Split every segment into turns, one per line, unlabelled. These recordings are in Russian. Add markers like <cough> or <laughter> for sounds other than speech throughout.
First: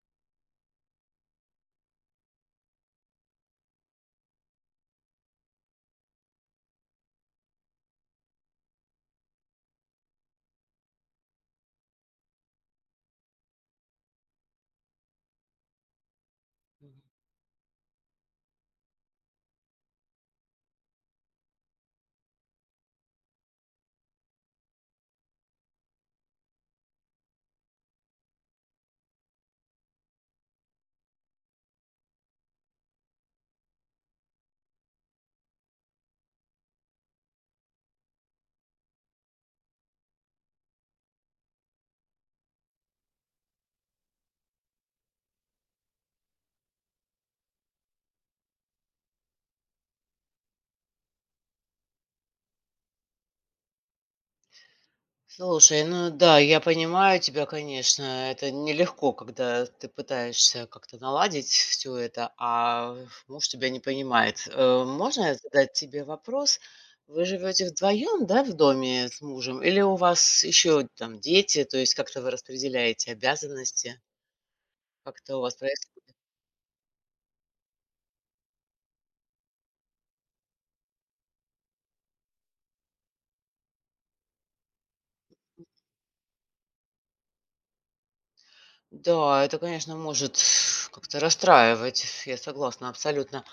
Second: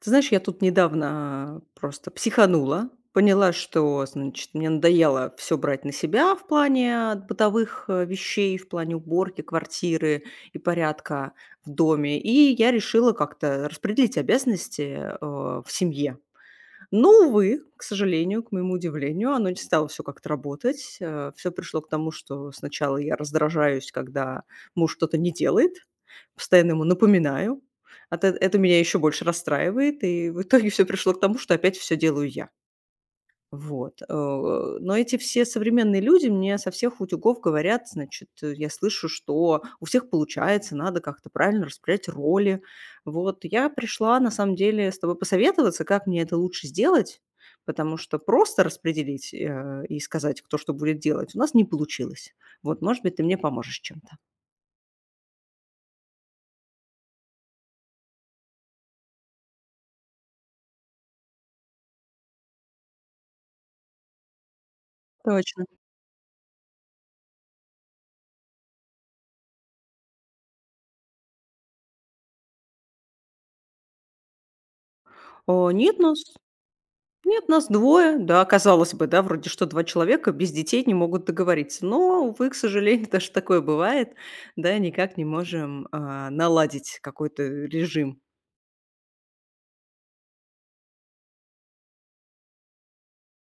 Ты знаешь, я тут недавно просто психанула, поняла, что, значит, мне надоело все брать на себя в плане бытовых, вещей, в плане уборки квартиры и порядка в доме. И я решила как-то распределить обязанности, в семье. Но, увы, к сожалению, к моему удивлению, оно не стало все как-то работать. Все пришло к тому, что сначала я раздражаюсь, когда муж что-то не делает, постоянно ему напоминаю. От эт это меня еще больше расстраивает, и в итоге все пришло к тому, что опять все делаю я. Вот, но эти все современные люди мне со всех утюгов говорят, значит, я слышу, что у всех получается, надо как-то правильно распределять роли. Вот я пришла, на самом деле, с тобой посоветоваться, как мне это лучше сделать, потому что просто распределить, и сказать, кто что будет делать, у нас не получилось. Вот, может быть, ты мне поможешь чем-то.
Слушай, ну да, я понимаю тебя, конечно. Это нелегко, когда ты пытаешься как-то наладить все это, а муж тебя не понимает. Можно
Точно.
задать тебе вопрос? Вы живете вдвоем, да, в доме с мужем? Или у вас еще там дети? То есть как-то вы распределяете обязанности? Как-то у вас
О, нет
происходит?
нас Нет, нас двое. Да, казалось бы, да, вроде что 2 человека без детей не могут договориться. Но, увы, к сожалению, <laughs> даже такое бывает. Да, никак не можем, наладить какой-то режим.
Да, это, конечно, может <sighs> как-то расстраивать. Я согласна абсолютно.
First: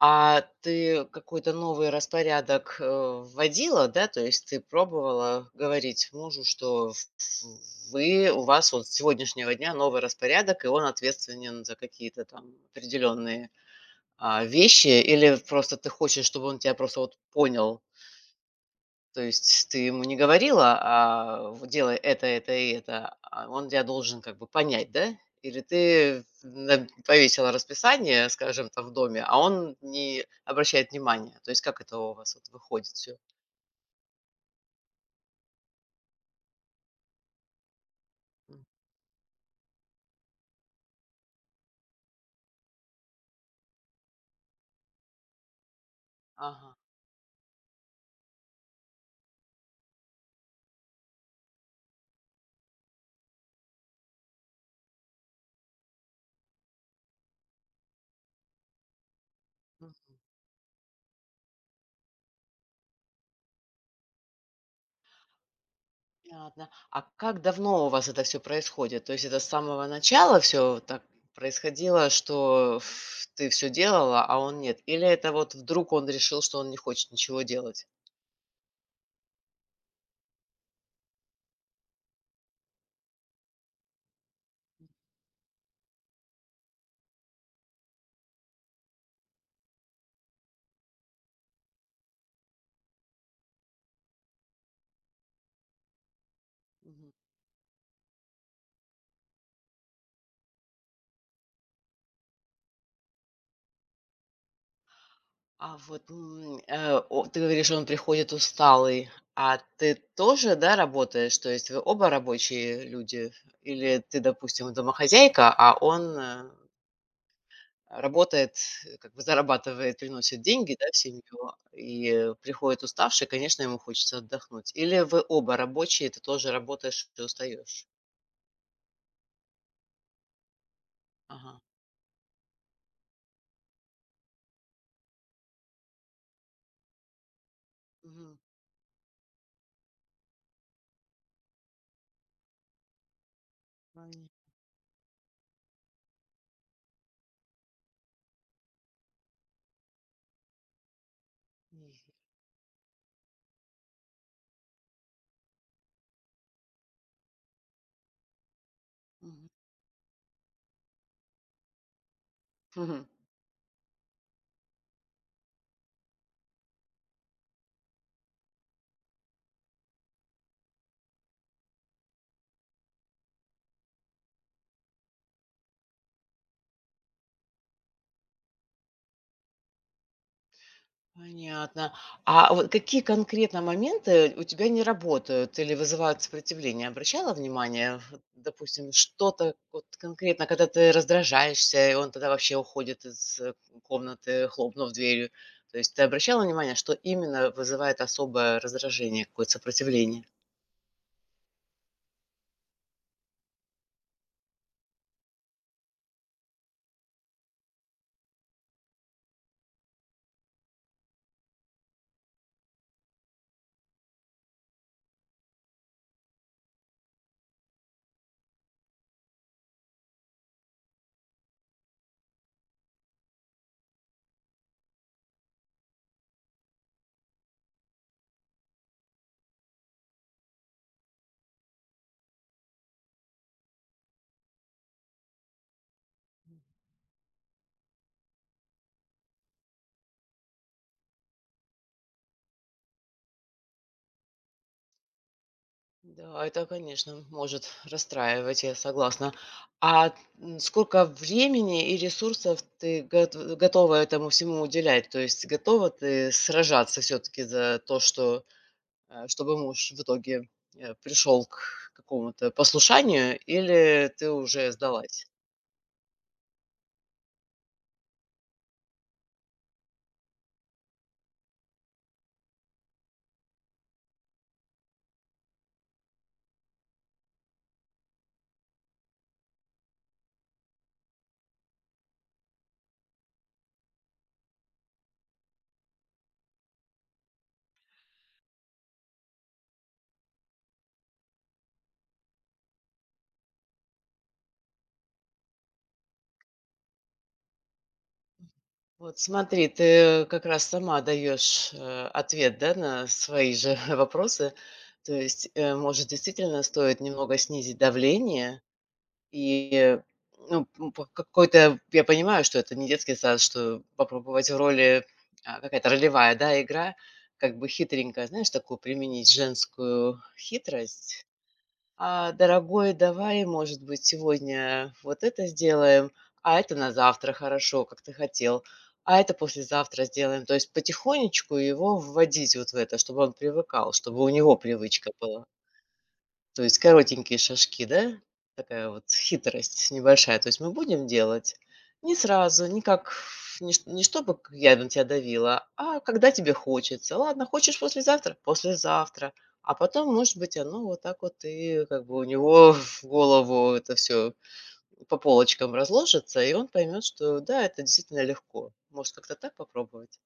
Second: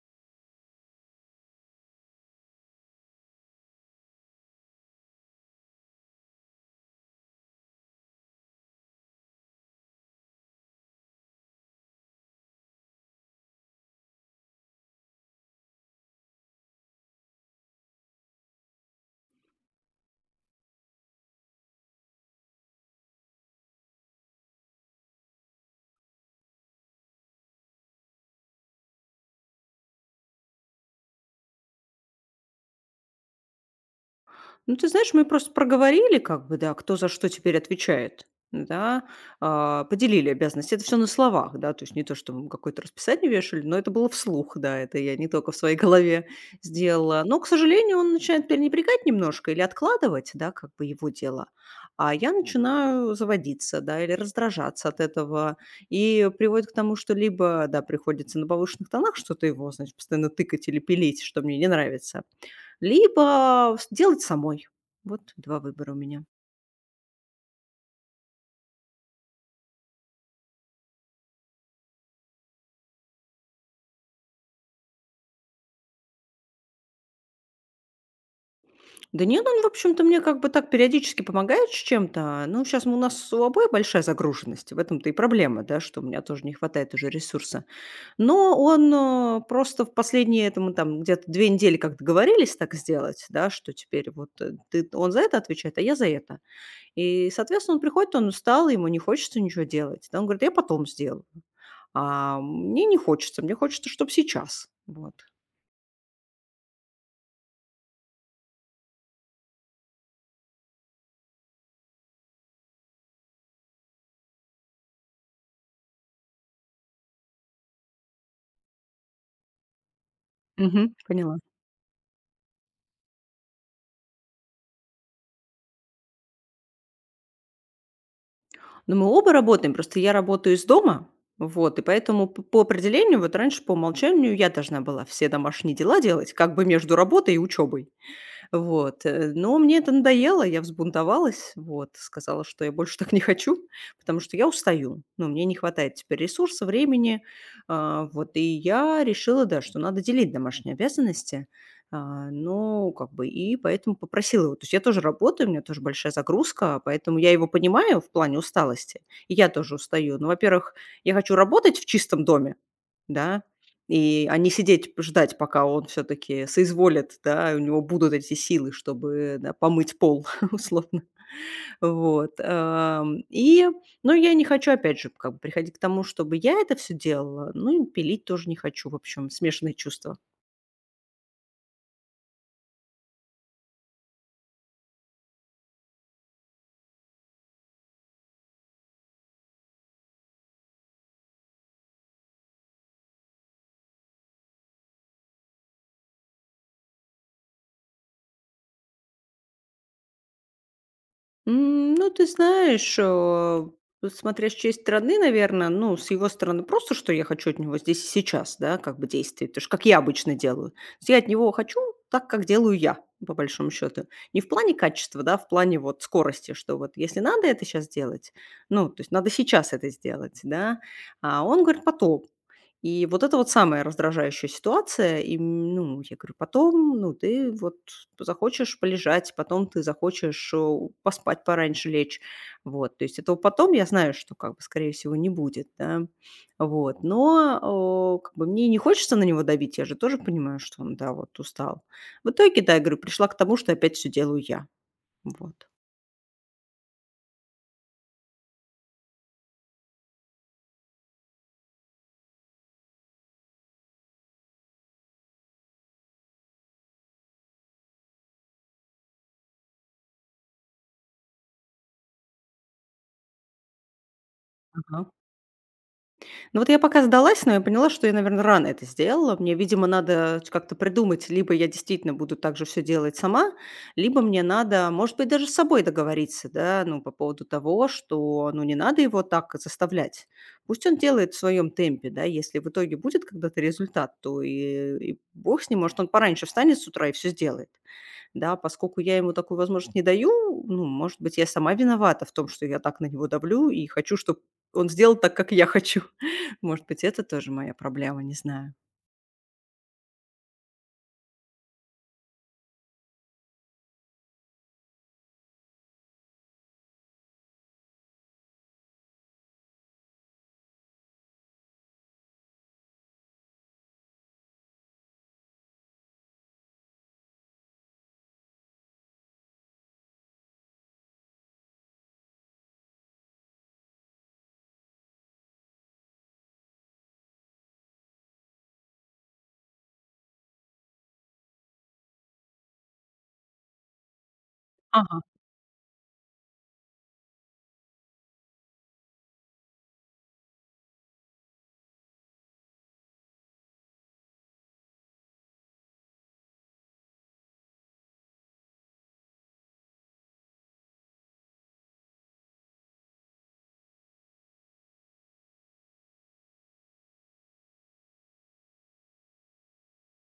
А ты какой-то новый распорядок, вводила, да? То есть ты пробовала говорить мужу, что в вы у вас вот с сегодняшнего дня новый распорядок, и он ответственен за какие-то там определенные, вещи? Или просто ты хочешь, чтобы он тебя просто вот понял? То есть ты ему не говорила, а вот делай это и это, а он тебя должен как бы понять, да? Или ты повесила расписание, скажем, там в доме, а он не обращает внимания. То есть как это у вас вот выходит все?
Ну, ты знаешь, мы просто проговорили, как бы, да, кто за что теперь отвечает, да, поделили обязанности. Это все на словах, да, то есть не то, что мы какое-то расписание вешали, но это было вслух, да, это я не только в своей <laughs> голове
Ага.
сделала. Но, к сожалению, он начинает пренебрегать немножко или откладывать, да, как бы его дело. А я начинаю заводиться, да, или раздражаться от этого. И приводит к тому, что либо, да, приходится на повышенных тонах что-то его,
м,
значит, постоянно тыкать или пилить, что мне не нравится, либо с делать самой. Вот 2 выбора у меня.
Понятно. А как давно у вас это все происходит? То есть это с самого начала все так происходило, что ты все делала, а он нет? Или это вот вдруг он решил, что он не хочет ничего делать?
Да нет, он, в общем-то, мне как бы так периодически помогает с чем-то. Ну, сейчас мы у нас у обоих большая загруженность. В этом-то и проблема, да, что у меня тоже не хватает уже ресурса. Но он, просто в последние, это мы там где-то 2 недели как договорились так сделать, да, что теперь вот, ты он за это отвечает, а я за это. И, соответственно, он приходит, он устал, ему не хочется ничего делать. Да, он говорит: "Я потом сделаю". А мне не хочется, мне хочется, чтобы сейчас. Вот.
А вот, м, э, о ты говоришь, он приходит усталый. А ты тоже, да, работаешь? То есть вы оба рабочие люди? Или ты, допустим, домохозяйка, а он, работает, как бы зарабатывает, приносит деньги, да,
Мгм.
в семью
Поняла.
и, приходит уставший, конечно, ему хочется отдохнуть. Или вы оба рабочие, ты тоже работаешь и устаешь?
Но мы оба работаем, просто я работаю из дома,
Ага.
вот, и поэтому п по определению, вот раньше по умолчанию я должна была все домашние дела делать как бы между работой и учебой.
Мгм.
Вот, но мне это надоело, я взбунтовалась, вот, сказала, что я больше <laughs> так не хочу, потому
Понятно.
что я устаю, ну, мне не хватает теперь ресурса, времени, вот, и я решила, да, что надо делить домашние обязанности,
Мгм.
ну, как бы, и поэтому попросила его. То есть я тоже работаю, у меня тоже большая загрузка, поэтому я его понимаю в плане усталости, и я тоже устаю. Ну, во-первых, я хочу работать в чистом доме,
Мгм.
да? И, а не сидеть, ждать, пока он все таки соизволит, да, и у него будут эти силы, чтобы, да, помыть пол, <laughs> условно. Вот, и, ну, я не хочу, опять же, как бы приходить к тому, чтобы я это все делала, ну, и пилить тоже не хочу. В общем, смешанные чувства.
Понятно. А вот какие конкретно моменты у тебя не работают или вызывают сопротивление? Обращала внимание, вот, допустим, что-то вот конкретно, когда ты раздражаешься, и он тогда вообще уходит из комнаты, хлопнув дверью. То есть ты обращала внимание, что именно вызывает особое раздражение, какое-то сопротивление?
Ну, ты знаешь, вот смотря с чьей стороны, наверное, ну, с его стороны просто, что я хочу от него здесь и сейчас, да, как бы действий, то есть как я обычно делаю. То есть я от него хочу так, как делаю я, по большому счету. Не в плане качества, да, а в плане вот скорости, что вот если надо это сейчас делать, ну, то есть надо сейчас это сделать, да, а он говорит: "Потом". И вот это вот самая раздражающая ситуация. И, ну, я говорю, потом, ну, ты вот захочешь полежать, потом ты захочешь поспать пораньше лечь. Вот, то есть этого потом я знаю, что как бы, скорее всего, не будет, да. Вот, как бы мне не хочется на него давить, я же тоже понимаю, что он, да, вот устал. В итоге, да, я говорю, пришла к тому, что опять все делаю я. Вот.
Да, это, конечно, может расстраивать, я согласна. А Сколько времени и ресурсов ты готова этому всему уделять? То есть готова ты сражаться все-таки за то, что, чтобы муж в итоге пришел к какому-то послушанию, или ты уже
Ага.
сдалась?
Ну вот я пока сдалась, но я поняла, что я, наверное, рано это сделала. Мне, видимо, надо как-то придумать, либо я действительно буду так же все делать сама, либо мне надо, может быть, даже с собой договориться, да, ну, по поводу того, что, ну, не надо его так заставлять. Пусть он делает в своем темпе, да, если в итоге будет когда-то результат, то и бог с ним, может, он пораньше встанет с утра и все сделает. Да, поскольку я ему такую возможность не даю, ну, может быть, я сама виновата в том, что я так на него давлю и хочу, чтобы он сделал так, как я хочу. <laughs> Может быть, это тоже моя проблема, не знаю.
Вот смотри, ты как раз сама даешь ответ, да, на свои же <laughs> вопросы. То есть, может, действительно стоит немного снизить давление, и, ну, по какой-то я понимаю, что это не детский сад, что попробовать в роли, какая-то ролевая, да, игра, как бы хитренькая, знаешь, такую применить женскую хитрость. "А, дорогой, давай, может быть, сегодня вот это сделаем, а это на завтра, хорошо, как ты хотел, а это послезавтра сделаем". То есть потихонечку его вводить вот в это, чтобы он привыкал, чтобы у него привычка была. То есть коротенькие шажки, да? Такая вот хитрость небольшая. То есть мы будем делать не сразу, не как не, не чтобы я на тебя давила, а когда тебе хочется. Ладно, хочешь послезавтра? Послезавтра. А потом, может быть, оно вот так вот и как бы у него <laughs> в голову это все по полочкам разложится, и он поймет, что да, это действительно легко. Может, как-то так попробовать?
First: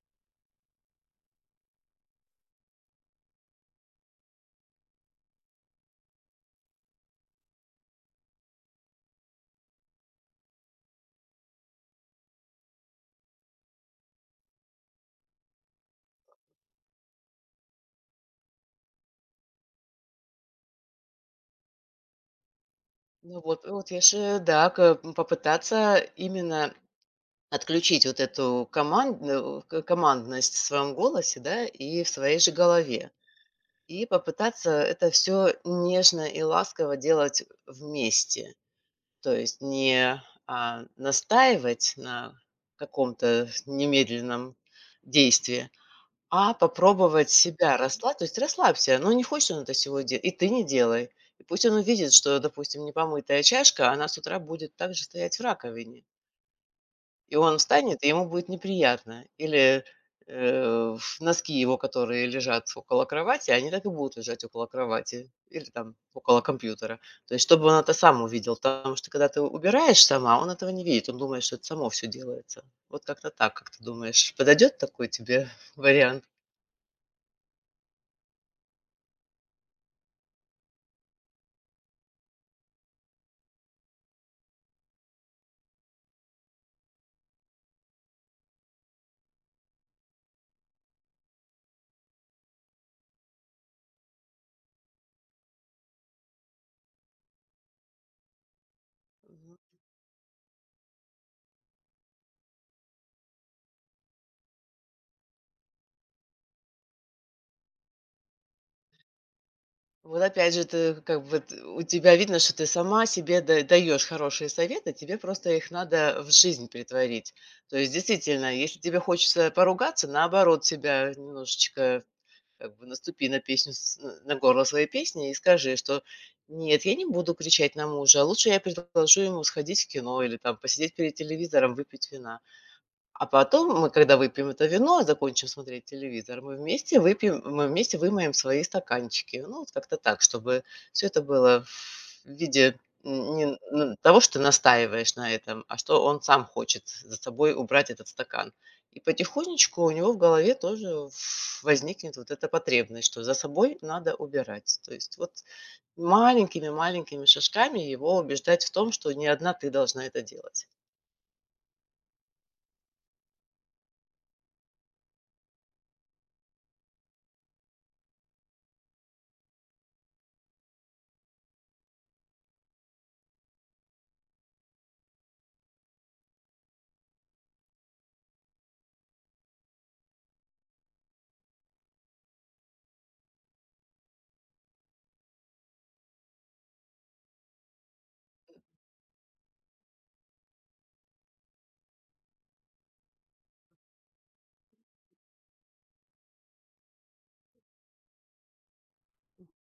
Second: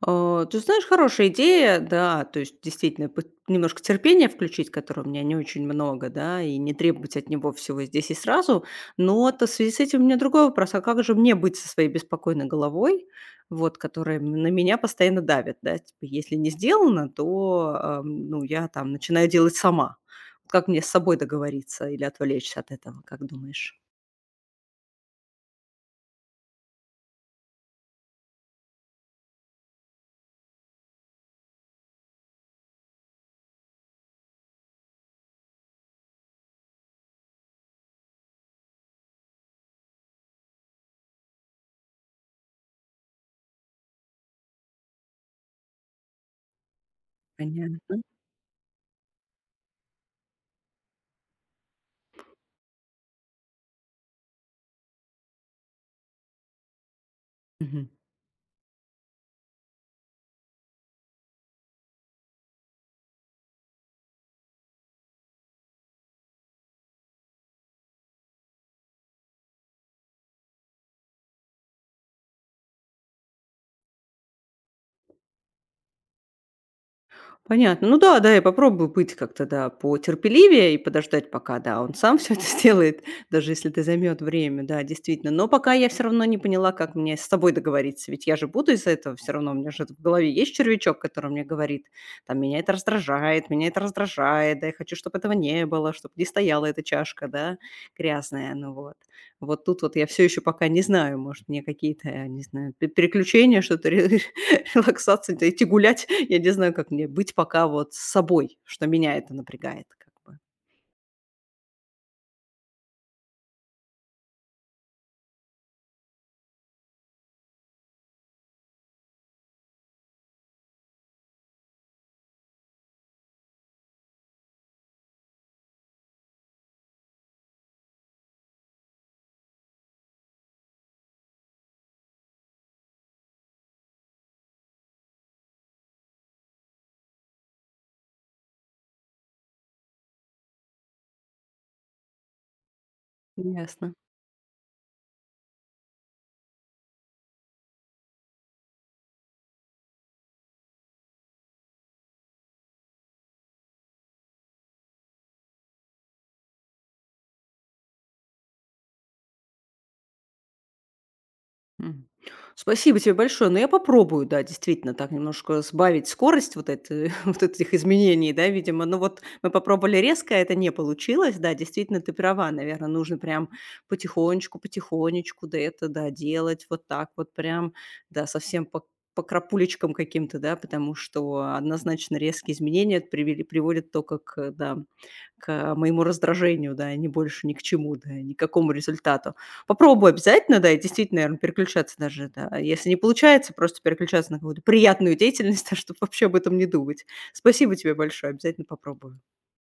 А, ты знаешь, хорошая идея, да. То есть действительно пот немножко терпения включить, которого у меня не очень много, да, и не требовать от него всего здесь и сразу. Но это в связи с этим у меня другой вопрос: а как же мне быть со своей беспокойной головой, вот, которая на меня постоянно давит, да? Типа, если не сделано, то, ну, я там начинаю делать сама. Как мне с собой договориться или отвлечься от этого, как
Ну вот,
думаешь?
вот я же, да, попытаться именно отключить вот эту команд э, к командность в своем голосе, да, и в своей же голове. И попытаться это все нежно и ласково делать вместе. То есть не, настаивать на каком-то немедленном действии, а попробовать себя
Понятно.
расслабить. То есть расслабься, но не хочет он это сегодня, и ты не делай. И пусть он увидит, что, допустим, непомытая чашка, она с утра будет также стоять в раковине. И он встанет, и ему будет неприятно. Или, в носки его, которые лежат около кровати, они так и будут лежать около кровати или там около компьютера. То есть чтобы он это сам увидел, потому что когда ты убираешь сама, он этого не видит, он думает, что это само все делается. Вот как-то так, как ты думаешь, подойдет такой тебе <laughs> вариант?
Понятно. Ну да, да, я попробую быть как-то, да, потерпеливее и подождать, пока, да, он сам все это <laughs> сделает, даже если это займет время, да, действительно. Но пока я все равно не поняла, как мне с собой договориться, ведь я же буду из-за этого все равно, у меня же в голове есть червячок, который мне говорит, там, меня это раздражает, да, я хочу, чтобы этого не было, чтобы не стояла эта чашка, да, грязная, ну вот. Вот тут вот я все еще пока не знаю, может, мне какие-то, не знаю, п переключения, что-то <laughs> <laughs> Релаксация, да идти гулять. Я не знаю, как мне быть пока вот с собой, что меня это напрягает как
Вот
бы.
опять же, ты как бы т у тебя видно, что ты сама себе даешь хорошие советы, тебе просто их надо в жизнь претворить. То есть действительно, если тебе хочется поругаться, наоборот, себя немножечко как бы наступи на песню с на горло своей песни и скажи, что: "Нет, я не буду кричать на мужа, а лучше я предложу ему сходить в кино или там посидеть перед телевизором, выпить вина". А потом мы, когда выпьем это вино, закончим смотреть телевизор, мы вместе выпьем, мы вместе вымоем свои стаканчики. Ну, вот как-то так, чтобы все это было в виде н не н
Ясно.
ну, того, что ты настаиваешь на этом, а что он сам хочет за собой убрать этот стакан. И потихонечку у него в голове тоже возникнет вот эта потребность, что за собой надо убирать. То есть вот маленькими-маленькими шажками его убеждать в том, что не одна ты должна это делать.
Мгм. Спасибо тебе большое. Ну, я попробую, да, действительно, так немножко сбавить скорость вот, это, <laughs> вот этих изменений, да, видимо. Ну, вот мы попробовали резко, а это не получилось, да, действительно, ты права, наверное, нужно прям потихонечку, потихонечку, да, это, да, делать вот так вот прям, да, совсем по крапулечкам каким-то, да, потому что однозначно резкие изменения приводят только к, да, к моему раздражению, да, не больше ни к чему, да, ни к какому результату. Попробуй обязательно, да, и действительно, наверное, переключаться даже, да. А если не получается, просто переключаться на какую-то приятную деятельность, <laughs> чтобы вообще об этом не думать. Спасибо тебе большое, обязательно попробую.